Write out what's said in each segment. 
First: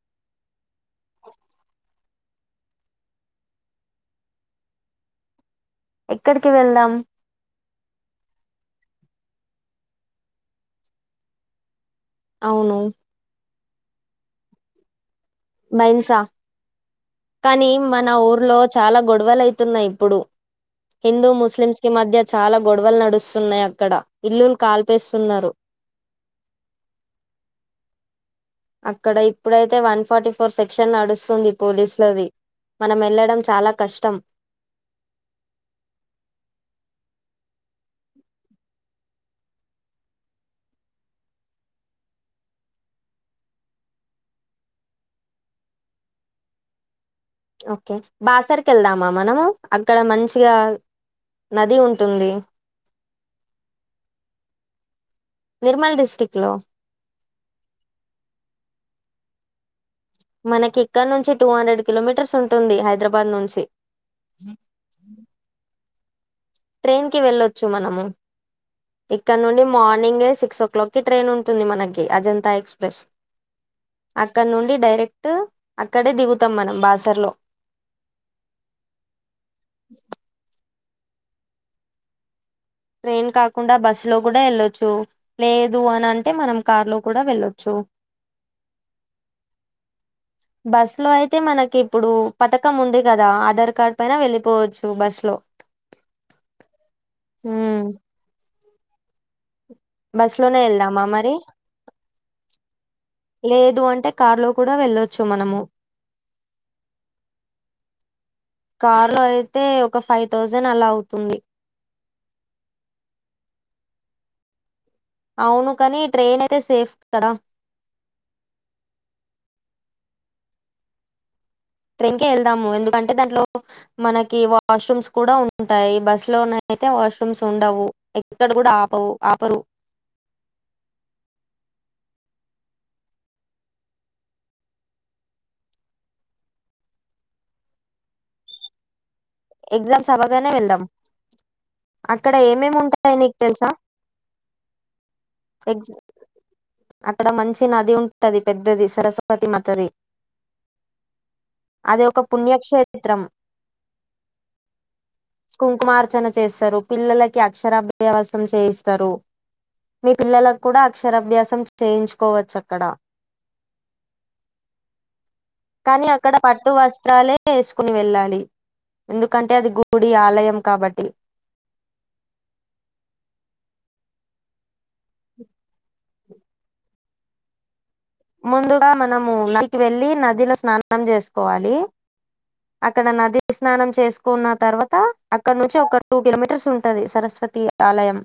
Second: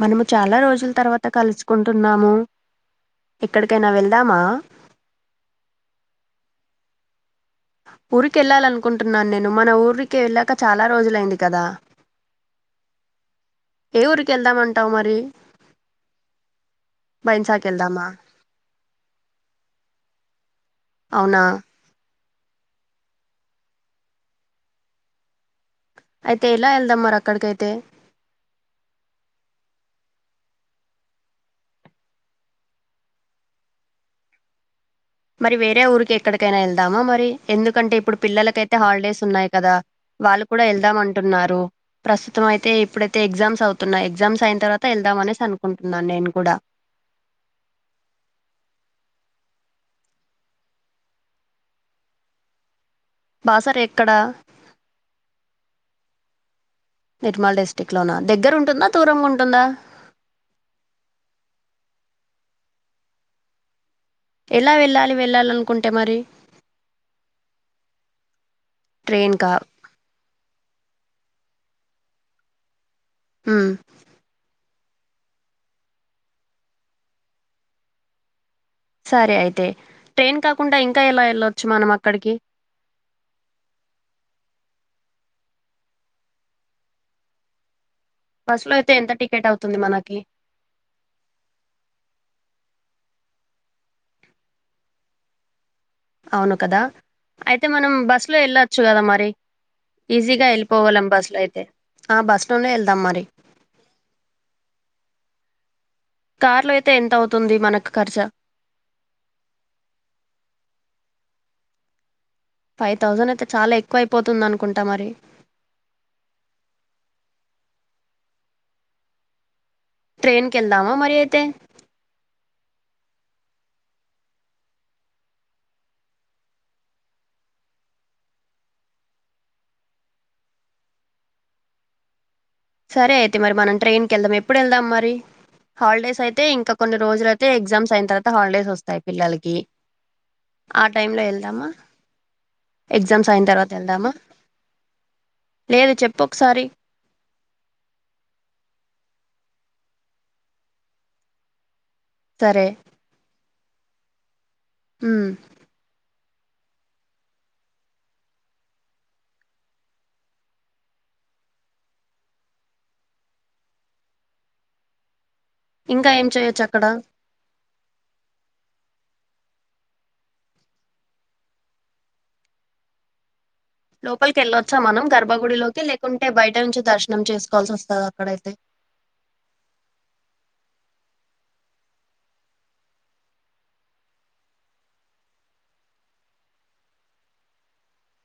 మనము చాలా రోజుల తర్వాత కలుసుకుంటున్నాము ఎక్కడికైనా వెళ్దామా ఎక్కడికి వెళ్దాం ఊరిక వెళ్ళాలనుకుంటున్నాను నేను మన ఊరికి వెళ్ళాక చాలా రోజులైంది కదా అవును ఏ ఊరికి వెళ్దామంటావు మరి బైన్సా బైన్సాకి కానీ మన వెళ్దామా ఊర్లో చాలా గొడవలు అయితున్నాయి ఇప్పుడు హిందూ అవునా ముస్లిం కి మధ్య చాలా గొడవలు నడుస్తున్నాయి అక్కడ ఇల్లులు కాల్పేస్తున్నారు అయితే ఎలా వెళ్దాం మరి అక్కడికైతే అక్కడ ఇప్పుడైతే వన్ ఫార్టీ ఫోర్ సెక్షన్ నడుస్తుంది పోలీసులది మనం వెళ్లడం చాలా కష్టం మరి వేరే ఊరికి ఎక్కడికైనా వెళ్దామా మరి ఎందుకంటే ఇప్పుడు పిల్లలకైతే హాలిడేస్ ఉన్నాయి కదా వాళ్ళు కూడా వెళ్దాం అంటున్నారు ప్రస్తుతం అయితే ఇప్పుడైతే ఎగ్జామ్స్ అవుతున్నాయి ఎగ్జామ్స్ అయిన తర్వాత వెళ్దాం అనేసి అనుకుంటున్నా నేను కూడా ఓకే బాసర్కి వెళ్దామా మనము అక్కడ మంచిగా నది ఉంటుంది బాసర ఎక్కడ టిక్లో నిర్మల్ డిస్ట్రిక్ట్ లోనా దగ్గర ఉంటుందా దూరం ఉంటుందా మనకి ఇక్కడ నుంచి టూ హండ్రెడ్ కిలోమీటర్స్ ఉంటుంది హైదరాబాద్ నుంచి ఎలా వెళ్ళాలి వెళ్ళాలనుకుంటే ఎమరి ట్రైన్ కి వెళ్ళొచ్చు మనము ట్రైన్ ఇక్కడ కా నుండి మార్నింగే సిక్స్ ఓ క్లాక్కి ట్రైన్ ఉంటుంది మనకి అజంతా ఎక్స్ ఎక్సప్రెస్ హ్మ్ అక్కడ నుండి డైరెక్ట్ అక్కడే దిగుతాం మనం బాసర్ లో సరే అయితే ట్రైన్ క కుండా ఇంకా ఎలా వెళ్ళొచ్చు మనం అక్కడికి ట్రైన్ కాకుండా బస్సు లో కూడా ఎళ్ళొచ్చు లేదు అని అంటే మనం కార్ లో కూడా వెళ్ళొచ్చు బస్సు లో అయితే ఎంత టికెట్ అవుతుంది మనకి బస్ లో అయితే మనకి ఇప్పుడు పతకం ఉంది కదా ఆధార్ కార్డ్ పైన వెళ్ళిపోవచ్చు బస్ లో అవును కదా అయితే ఉమ్ మనం బస్ లో ఎళ్ళ చుగద మరి బస్ ఈజీగా లోనే ఎళ్దామా వెళ్ళిపోగలం మరి బస్సులో అయితే ఆ బస్సులోనే వెళ్దాం మరి లేదు అంటే కార్ లో కూడా వెళ్ళొచ్చు మనము కార్లో అయితే ఎంత అవుతుంది మనకు ఖర్చు కారులో అయితే ఒక ఫైవ్ థౌజండ్ అలా అవుతు తుంది ఫైవ్ థౌసండ్ అయితే చాలా ఎక్కువ అయిపోతుంది అనుకుం అవును కానీ ట్రైన్ అయితే సేఫ్ కదా ట్రైన్ కి ఎళ్దామా మరి అయితే ట్రైన్ కె ఎళ్దాము ఎందుకంటే దాంట్లో మనకి వాష్రూమ్స్ కూడా ఉంటాయి బస్సు లోన అయితే వాష్రూమ్స్ ఉండవు ఎక్కడ కూడా ఆపవు ఆపరు సరే అయితే మరి మనం ట్రైన్కళ్దాం ఎప్పుడు ఎళ్దాం మరి హాలిడేస్ అయితే ఇంకా కొన్ని రోజులు అయితే ఎగ్జామ్స్ అయిన తర్వాత హాలిడేస్ ఒస్తాయి పిల్లలకి ఎగ్జామ్స్ అవ్వగానే వెళ్దాం. ఆ టైంలో ఎళ్దామా అక్కడ ఏమేమి ఉంటాయి ఎగ్జామ్స్ నీకు అయిన తెలుసా? తర్వాత ఎళ్దామా ఎగ్జ్ లేదు చెప్పు ఒకసారి అక్కడ మంచి నది ఉంటది పెద్దది సరస్వతి మాతాది అది ఒక సరే పుణ్యక్షేత్రం ఉమ్ కుంకుమార్ ర్చన చేస్తరు పిల్లలకి అక్షరాభ్యాసం చేయిస్తరు. మీ పిల్లలక్కుడా అక్షరాభ్యాసం చ్ చేయించుకోవచ్చక్కడ కానీ ఇంకా ఏం అక్కడ చేయొచ్చు పట్టు అక్కడ వస్త్రాలే ఎస్ కుని వెళ్ళాలి ఎందుకంటే అది గుడి, ఆలయం కాబట్టి. లోపలికెళ్ళొచ్చా మనం గర్భగుడిలోకి లేకుంటే బయట నుంచె దర్శనం చేసుకోవాల్సోస్తదా? ముందుగా మనము నదికి వెళ్ళి నదిలో స్నాన్ నం చేసుకోవాలి, అక్కడ నది స్నానం చేసుకున్న తర్వాత అక్కడ నుంచి ఒక టూ కిలోమీటర్స్ ఉంటది సరస్వతి ఆలయం.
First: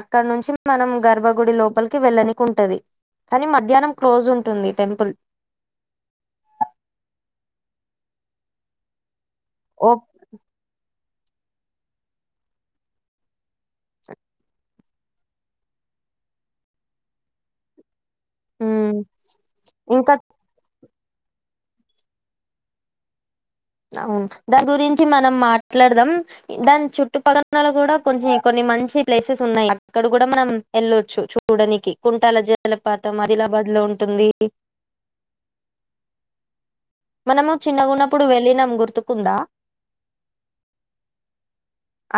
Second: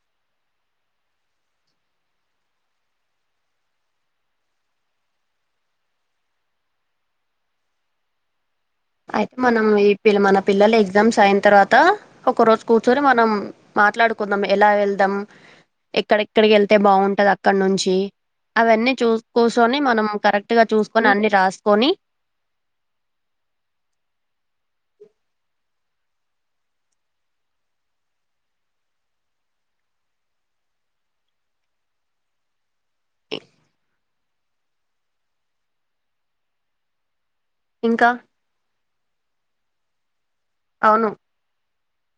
అక్కడ నుంచి మనం గర్భగుడి లోపలికి వెళ్ళనికి ఉంటది. కనీ మధ్యాహ్నం క్లోజుంటుంది టెంపుల్. అయితే మనం ఈ ఓ పి మన పిల్లలు ఎగ్ ఎక్సమ్స్ అయిన్తర్వాత ఒక రోజు కూర్చొని మనం మాట్లాడుకుందాం, ఎలా ఎళ్దాం ఎక్కడెక్కడికి ఎళ్తే బాగుంటది అక్కడ నుంచి. అవన్నీ ఉమ్. చూస్ కూసొని మనం ఇంకా కరెక్ట్ గా చూస్ కొని అన్ని రాసుకొని అవును దాని గురించి మనం మాట్లాడదాం, దాని చుట్టుపక్కల కూడా కొన్ని కొన్ని మంచి ప్లేసెస్ ఉన్నాయి. అక్కడ గుడా మనం ఎళ్లొచ్చు చూడనికి కుంటాల జలపాతం ఆదిలాబాద్ లో ఉంటుంది. మనము ఇంకా చిన్నగున్నప్పుడు వెళ్లినం గుర్తుక్ కుందా అవును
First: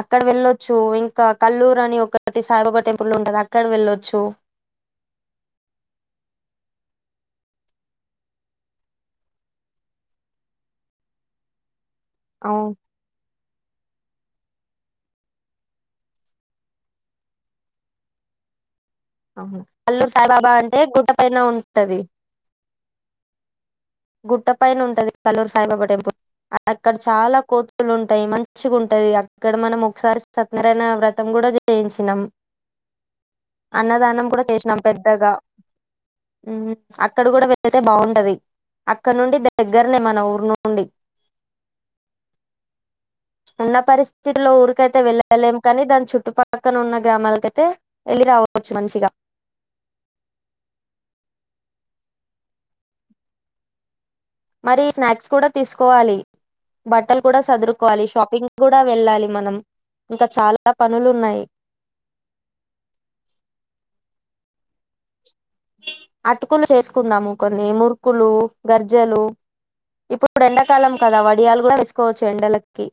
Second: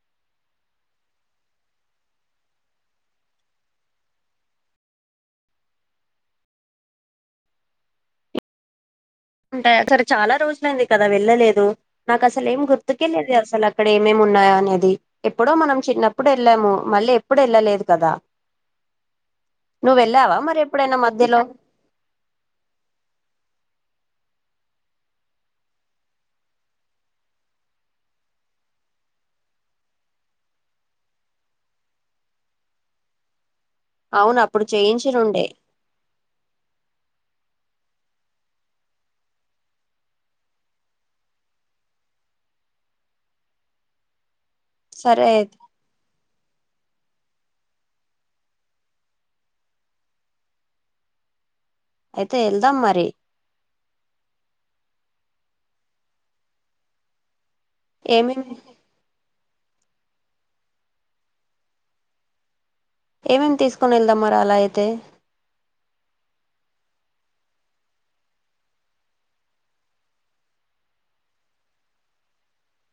అక్కడ వెళ్ళొచ్చు ఇంకా కల్లూరు అని ఒకటి సాయిబాబా టెంపుల్ ఉంటది అక్కడ వెళ్ళొచ్చు. ఉంటాయి సరే చాలా రోజులైంది కదా వెళ్ళలేదు. నాకసలు ఏం అవును గుర్తుకే లేదే అసల అక్కడ్ ఏమేమి ఉన్నాయ అనేది, ఎప్పుడో మనం చిన్నప్పుడు ఎళ్ళాము, మళ్ళీ ఎప్పుడు ఎళ్ళలేదు కదా? నువ్వు కల్లూరు వెళ్ళావా సాయిబాబా మరి అంటే ఎప్పుడైనా గుట్ట పైన మధ్యలో ఉంటది. గుట్ట పైనుంటది కల్లూరి సాయిబాబా టెంపుల్, అక్కడ చాలా కోతులుంటాయి, మంచిగ ఉంటది అక్కడ మనం ఒకసారి సత్యనారాయణ వ్రతం గుడా చేయించినం. అన్నదానం అవును గుడా అప్పుడు చేసినాం పెద్దగ చేయించినుండే హ్మ్ అక్కడ గుడా వెల్ ఏతే బావుంటది అక్కడ నుండి దగ్గరనే మన ఊరు నుండి ఉన్న పరిస్థిత్ లో ఊరికైతే సరే అయితే వెళ్ళలేం కనీ దాన్ చుట్టుపక్కన ఉన్న గ్రామాల తెతే ఏళ్ళి రావచ్చు మంచిగ అయితే ఏళ్దాం మరి మరి స్నాక్స్ కూడ తీసుకోవాలి, బట్టలు కూడ సదురు కోవాలి షాపింగ్ ఏమేమి గుడ వెళ్ళాలి మనం. ఇంక చాల పనులున్నయి. ఏమేం తీసుకొని ఎళ్దామ్ మరి అలా అయితే? అటుకులు చేసుకుందము కొన్ని మురుకులు, గర్జెలు ఇప్పుడు ఎండకాలం కదా వడియాలు గుడా వేసుకోవచ్చు ఎండలకి.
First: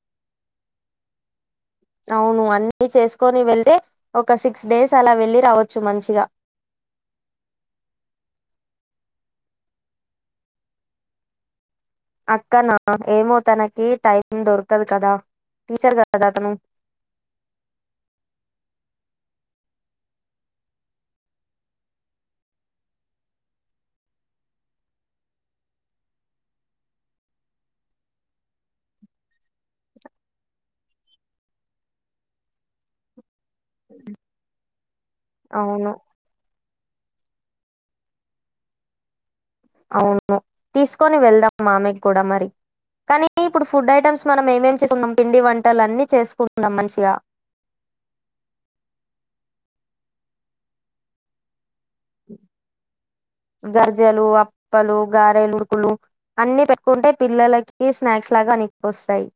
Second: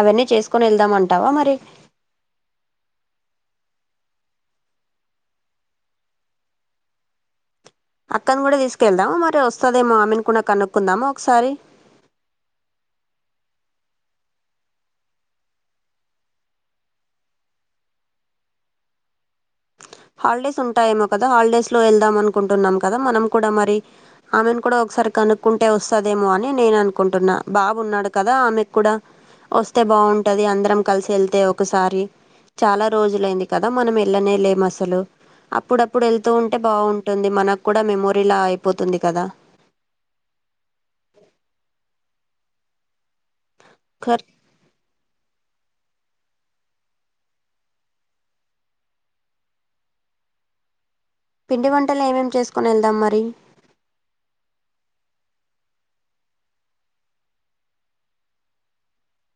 అవన్నీ చేసుకొని ఎళ్దామంటవ మరి? అవును అన్నీ చేసుకొని వెళ్తే, ఒక సిక్స్ డేస్ అలా వెళ్ళి రావచ్చు మంచిగ. అక్కను గుడ తీసుకెళ్దాము మరి వస్తదేమో ఆమెని కూడ కనుక్కుందమ ఒకసారి? అక్కన ఏమో తనకి టైం దొరకదు కదా టీచర్ గదా తను? హాలిడేస్ ఉంటాయేమో కదా హాలిడేస్ లో ఎళ్దామనుకుంటున్నాం కదా మనం కూడా మరి. ఆమెను కూడా ఒకసారి కనుక్కుంటే వస్తదేమో అని నేను అనుకుంటున్నా, బాబున్నాడు కదా ఆమెక్కుడా వస్తే బావుంటది అందరం కలిసి యెల్తే ఒకసారి చాలా రోజులైంది. కదా మనం ఎల్లనే లేము అస్ లో అవును అప్పుడప్పుడు వెళ్తూ ఉన్ అంటే బావుంటుంది మనకు కూడా మెమోరీలా అయిపోతుంది కదా అవును తీసుకొని వెళ్దాం మామెకి కూడా మరి కనీ నీ ఇప్పుడు ఫుడ్ ఐటమ్స్ ఒకసారి మనం ఏమేం చేసుకుందాం పిండి వంటలన్నీ చేసుకుందాం మంచిగ పిండి వన్ వంటలు ఏమేం చేసుకొని వెళ్దాం మరి ప్పలు గారెలురుకులు అన్ని పెట్టుకుంటే పిల్లలకి స్నాక్స్ లాగా అనిక్కుస్తాయి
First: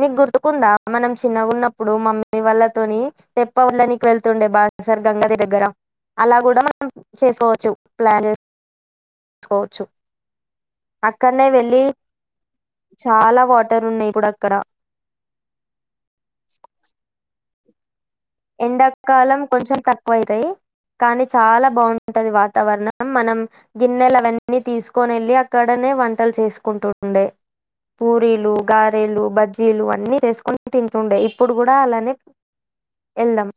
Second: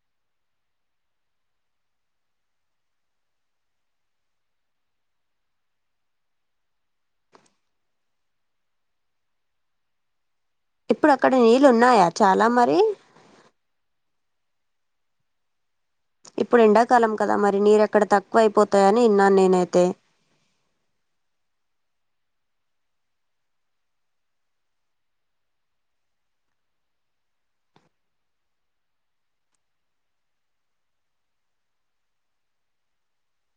నీకు గుర్తుకుందా మనం చిన్నగా ఉన్నప్పుడు మమ్మీ వాళ్ళతోని తెప్ప వండనికి వెళ్తుండే బా సర్ గంగాది దగ్గర అలా గుడా మనం చేసుకోవచ్చు ప్లాన్ చేసుకోవచ్చు ఇప్పుడు అక్కడ అక్కడనే నీళ్ళు వెళ్ళి ఉన్నాయా చాలా మరి చాలా వాటర్ ఉన్నాయి ఇప్పుడు అక్ క్కడ ఇప్పుడు ఎండాకాలం కదా మరి నీరక్కడ తక్ ఎండకాలం కొంచెం తక్కువ అయితయి కానీ చాలా బావుంటది వాతావరణం మనం గిన్నెలు అవన్నీ తీసుకొని ఏళ్ళి అక్కడనే వంటలు చేసుకుంటుండే పూరీలు గారేలు బజ్జీలు అన్నీ చేసుకొని తింటుండే ఇప్పుడు కూడా అలానే ఎల్దం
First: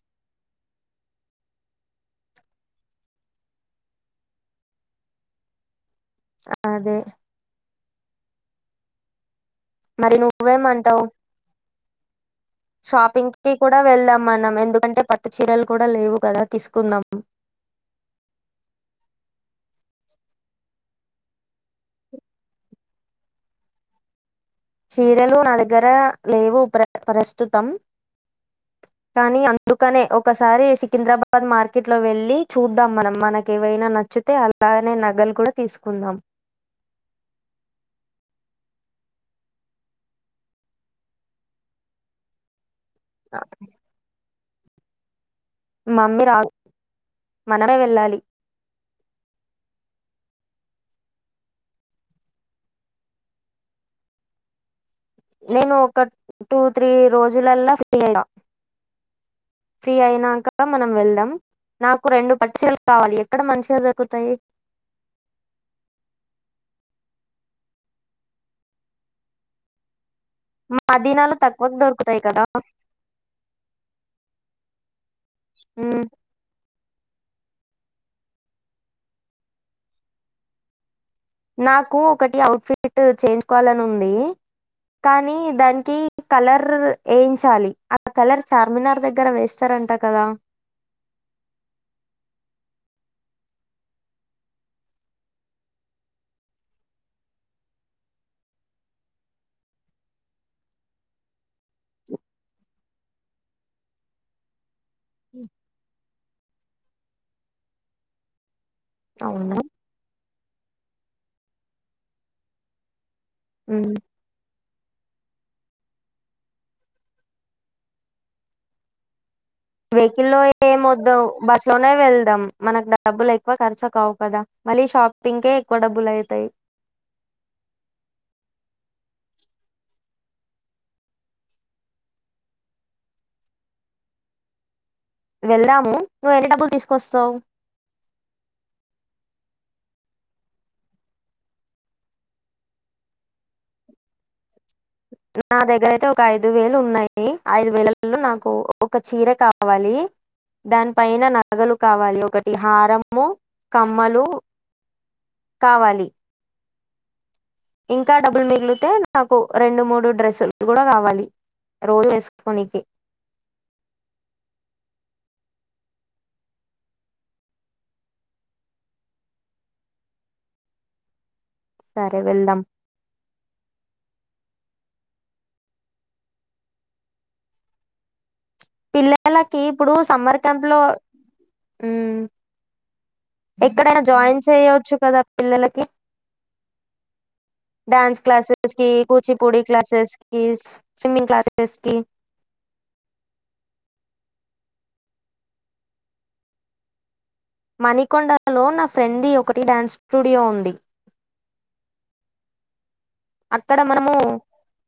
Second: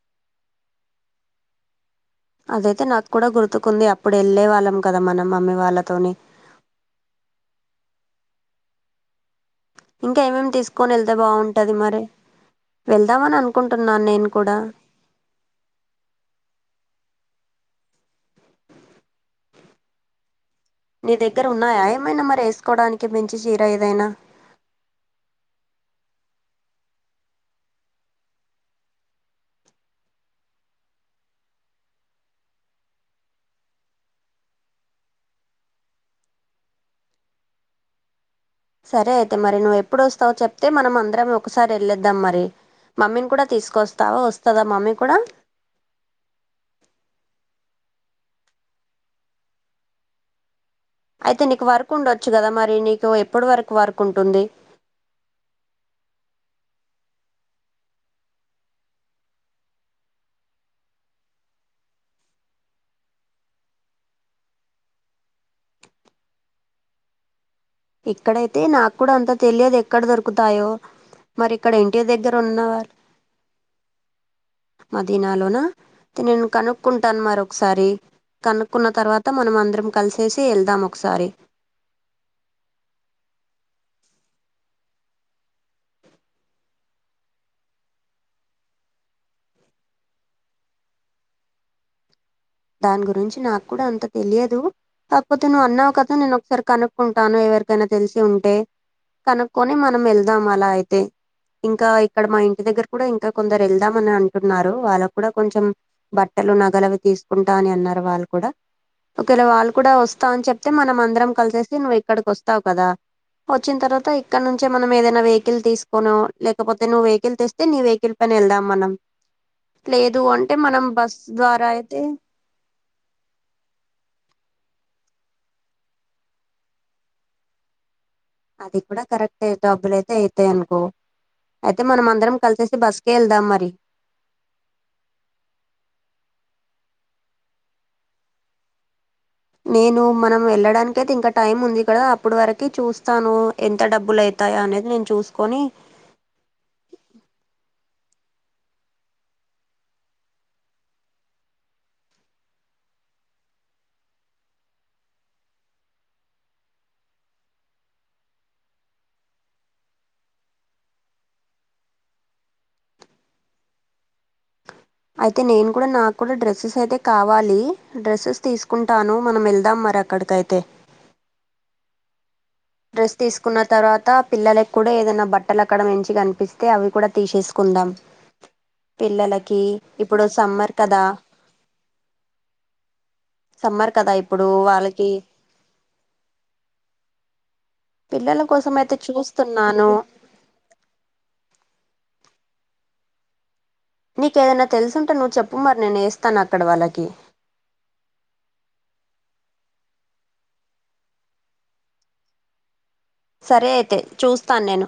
అదైతే నాకు కూడా గుర్తుకుంది అప్పుడు యెల్లె వాళ్ళం కదా మనం మమ్మీ వాళ్ళతోని అ అదే మరి ఇంకా ఏమేమి తీసుకొని నువ్వేమంటావు వెళ్తే బాగుంటది మరి వెళ్దామని షాపింగ్కి కూడా అనుకుంటున్నాను వెళ్దాం నేను మనం కూడా ఎందుకంటే పట్టు చీరలు కూడా లేవు కదా తీసుకుందాం ఉ నీ దగ్గర ఉన్నాయా ఏమైనా మరి ఏసుకోవడానికి మెంచి చీర ఏదైనా చీరలు నా దగ్గర లేవు ప్ర ప్రస్తుతం కానీ అందుకనే ఒకసారి సికింద్రాబాద్ మార్కెట్లో వెళ్ళి చూద్దాం మనం మనక ఏవైనా నచ్చుతే అలానే నగలు కూడా తీసుకుందాం సరే అయితే మరి నువ్వు ఎప్పుడు వస్తావో చెప్తే మనం అందరం ఒకసారి వెళ్ళేద్దాం మరి మమ్మీని కూడా తీసుకొస్తా వస్తదా మమీ కూడా మమ్మీ రాదు మనమే వెళ్ళాలి అయితే నీకు వరకు ఉండొచ్చు కదా మరి నీకు ఎప్పుడు వరకు వర్కుటుంది నేను ఒక టూ త్రీ రోజులలా ఫ్రీ అయ ఫ్రీ అయినంక మనం వెళ్దాం నాకు రెండు పచ్చలు కావాలి ఎక్కడ మంచిగా దొరుకుతాయి ఇక్కడైతే నాకు కూడా అంత తెలియదు ఎక్కడ దొరుకు దకుతాయో మదీనాలో మరి ఇక్కడ తక్కువకు ఇంటి దొరుకుతాయి దగ్గర కదా ఉన్నవార్ మద్ దినలోన ఉమ్, నేను కను క్కుంటాను మరి ఒకసారి కనుక్కున్న తర్వాత మనం అందరం కలిసేసి వెళ్దాము నాకు ఒకటి ఔట్ఫిట్ ట్ చేయించుకోవాలని ఉంది కానీ దానికి కలర్ర్ ఏయించాలి ఆ కలర్ చార్మినార్ దగ్గర వేస్తారంట కదా దాని గురించి నాకు కూడా అంత తెలియదు కాపోతే నువ్వు అన్నావు కదా నేను ఒకసారి కనుక్కుంటాను ఎవరికైనా తెలిసి ఉంటే కనుకొని మనం వెళ్దాం అలా అయితే ఇంకా ఇక్కడ మా ఇంటి దగ్గర కూడా ఇంకా కొందరు వెళ్దామ అని అంటున్నారు వాళ్ళకు కూడా కొంచెం బట్టలు నగలవి తీస్ కుంటా అని అన్నారు వాళ్ళు కూడా ఒకేలా అవునా వాళ్ళు కూడా వస్తా అని చెప్ అయితే మనం అందరం కలిసేసి నువ్వు ఇక్కడికి వస్తావు కదా వచ్చిన తర్వాత ఇక్కడ నుంచే మనం ఏదైనా వే వెహల్ తీసుకోను లేకపోతే నువ్వు వెహికల్ తెస్తే నీ వెహికల్ పైన వెళ్దాం మనం లేదు వెహికల్ల్లో అంటే ఏ మనం వోడు బస్ బస్సు ద్వారా లోనే అయితే వెళ్దాం మనకు డబ్బులు ఎక్కువ ఖర్చు కావు కదా మళ్ళీ షాపింగ్కే ఎక్కువ డబ్బులు అవుతాయి అది కూడా కరెక్ట్ డబ్బులయితే అయితాయ్ అనుకో అయితే మనం అందరం కలిసేసి బస్కే వెళ్దాం మరి వెళ్దాము నువ్వు ఎన్ని డబ్బులు తీస్కొస్తావ్ నేను మనం వెళ్ళడానికైతే ఇంకా టైమ్ ఉంది కదా అప్పుడు వరకి చూస్తాను ఎంత డబ్బులు అయితాయా అనేది నేను నా చూసుకొని దగ్గరయితే ఒక ఐదు వేలు ఉన్నాయి ఐదు వేలు లో నాకు ఒక చీర కావాలి దాని పైన నగలు కావాలి ఒకట్ హారము కమ్మలు కావాలి ఇంకా డబ్బులు మిగిలితే నాకు రెండు మూడు డ్రెస్సులు కూడా కావాలి రోజు వేస్కోనికి అయితే నేను కూడా నాకు కూడా డ్రెస్సెస్ అయితే కావాలి డ్రెస్సెస్ తీస్కుంటాను మనం వెళ్దాం మరి అక్కడికైతే సరే వెళ్దామ్ డ్రెస్ తీస్కున్న తర్వాత పిల్లలకి కూడా ఏదైనా బట్టలు అక్కడ మంచి కనిపిస్తే అవి కూడా తీసేస్కుందాం పిల్లలకి ఇప్పుడు సమ్మర్ క్యాంప్లో ఉమ్ సమ్మర్ ఎక్కడనా కదా జాయిన్ ఇప్పుడు చేయొచ్చు వాళ్ళకి కదా పిల్లలకి డ్యాన్స్ పిల్లల కోసం క్లాసెస్కి అయితే కూచిపూడి చూస్తున్నాను క్లాసెస్కి స్విమ్మింగ్ క్లాసెస్కి నీకేదైనా తెల్సుంటే నువ్వు చెప్పు మరి నేన్ యేస్తా నక్కడ వాళ్ళకి మణికొండలో నా ఫ్రెండ్ ది ఒకటి డాన్స్ స్టూడియో ఉంది సరే అక్కడ అయితే మనము చూస్తాన్ నేను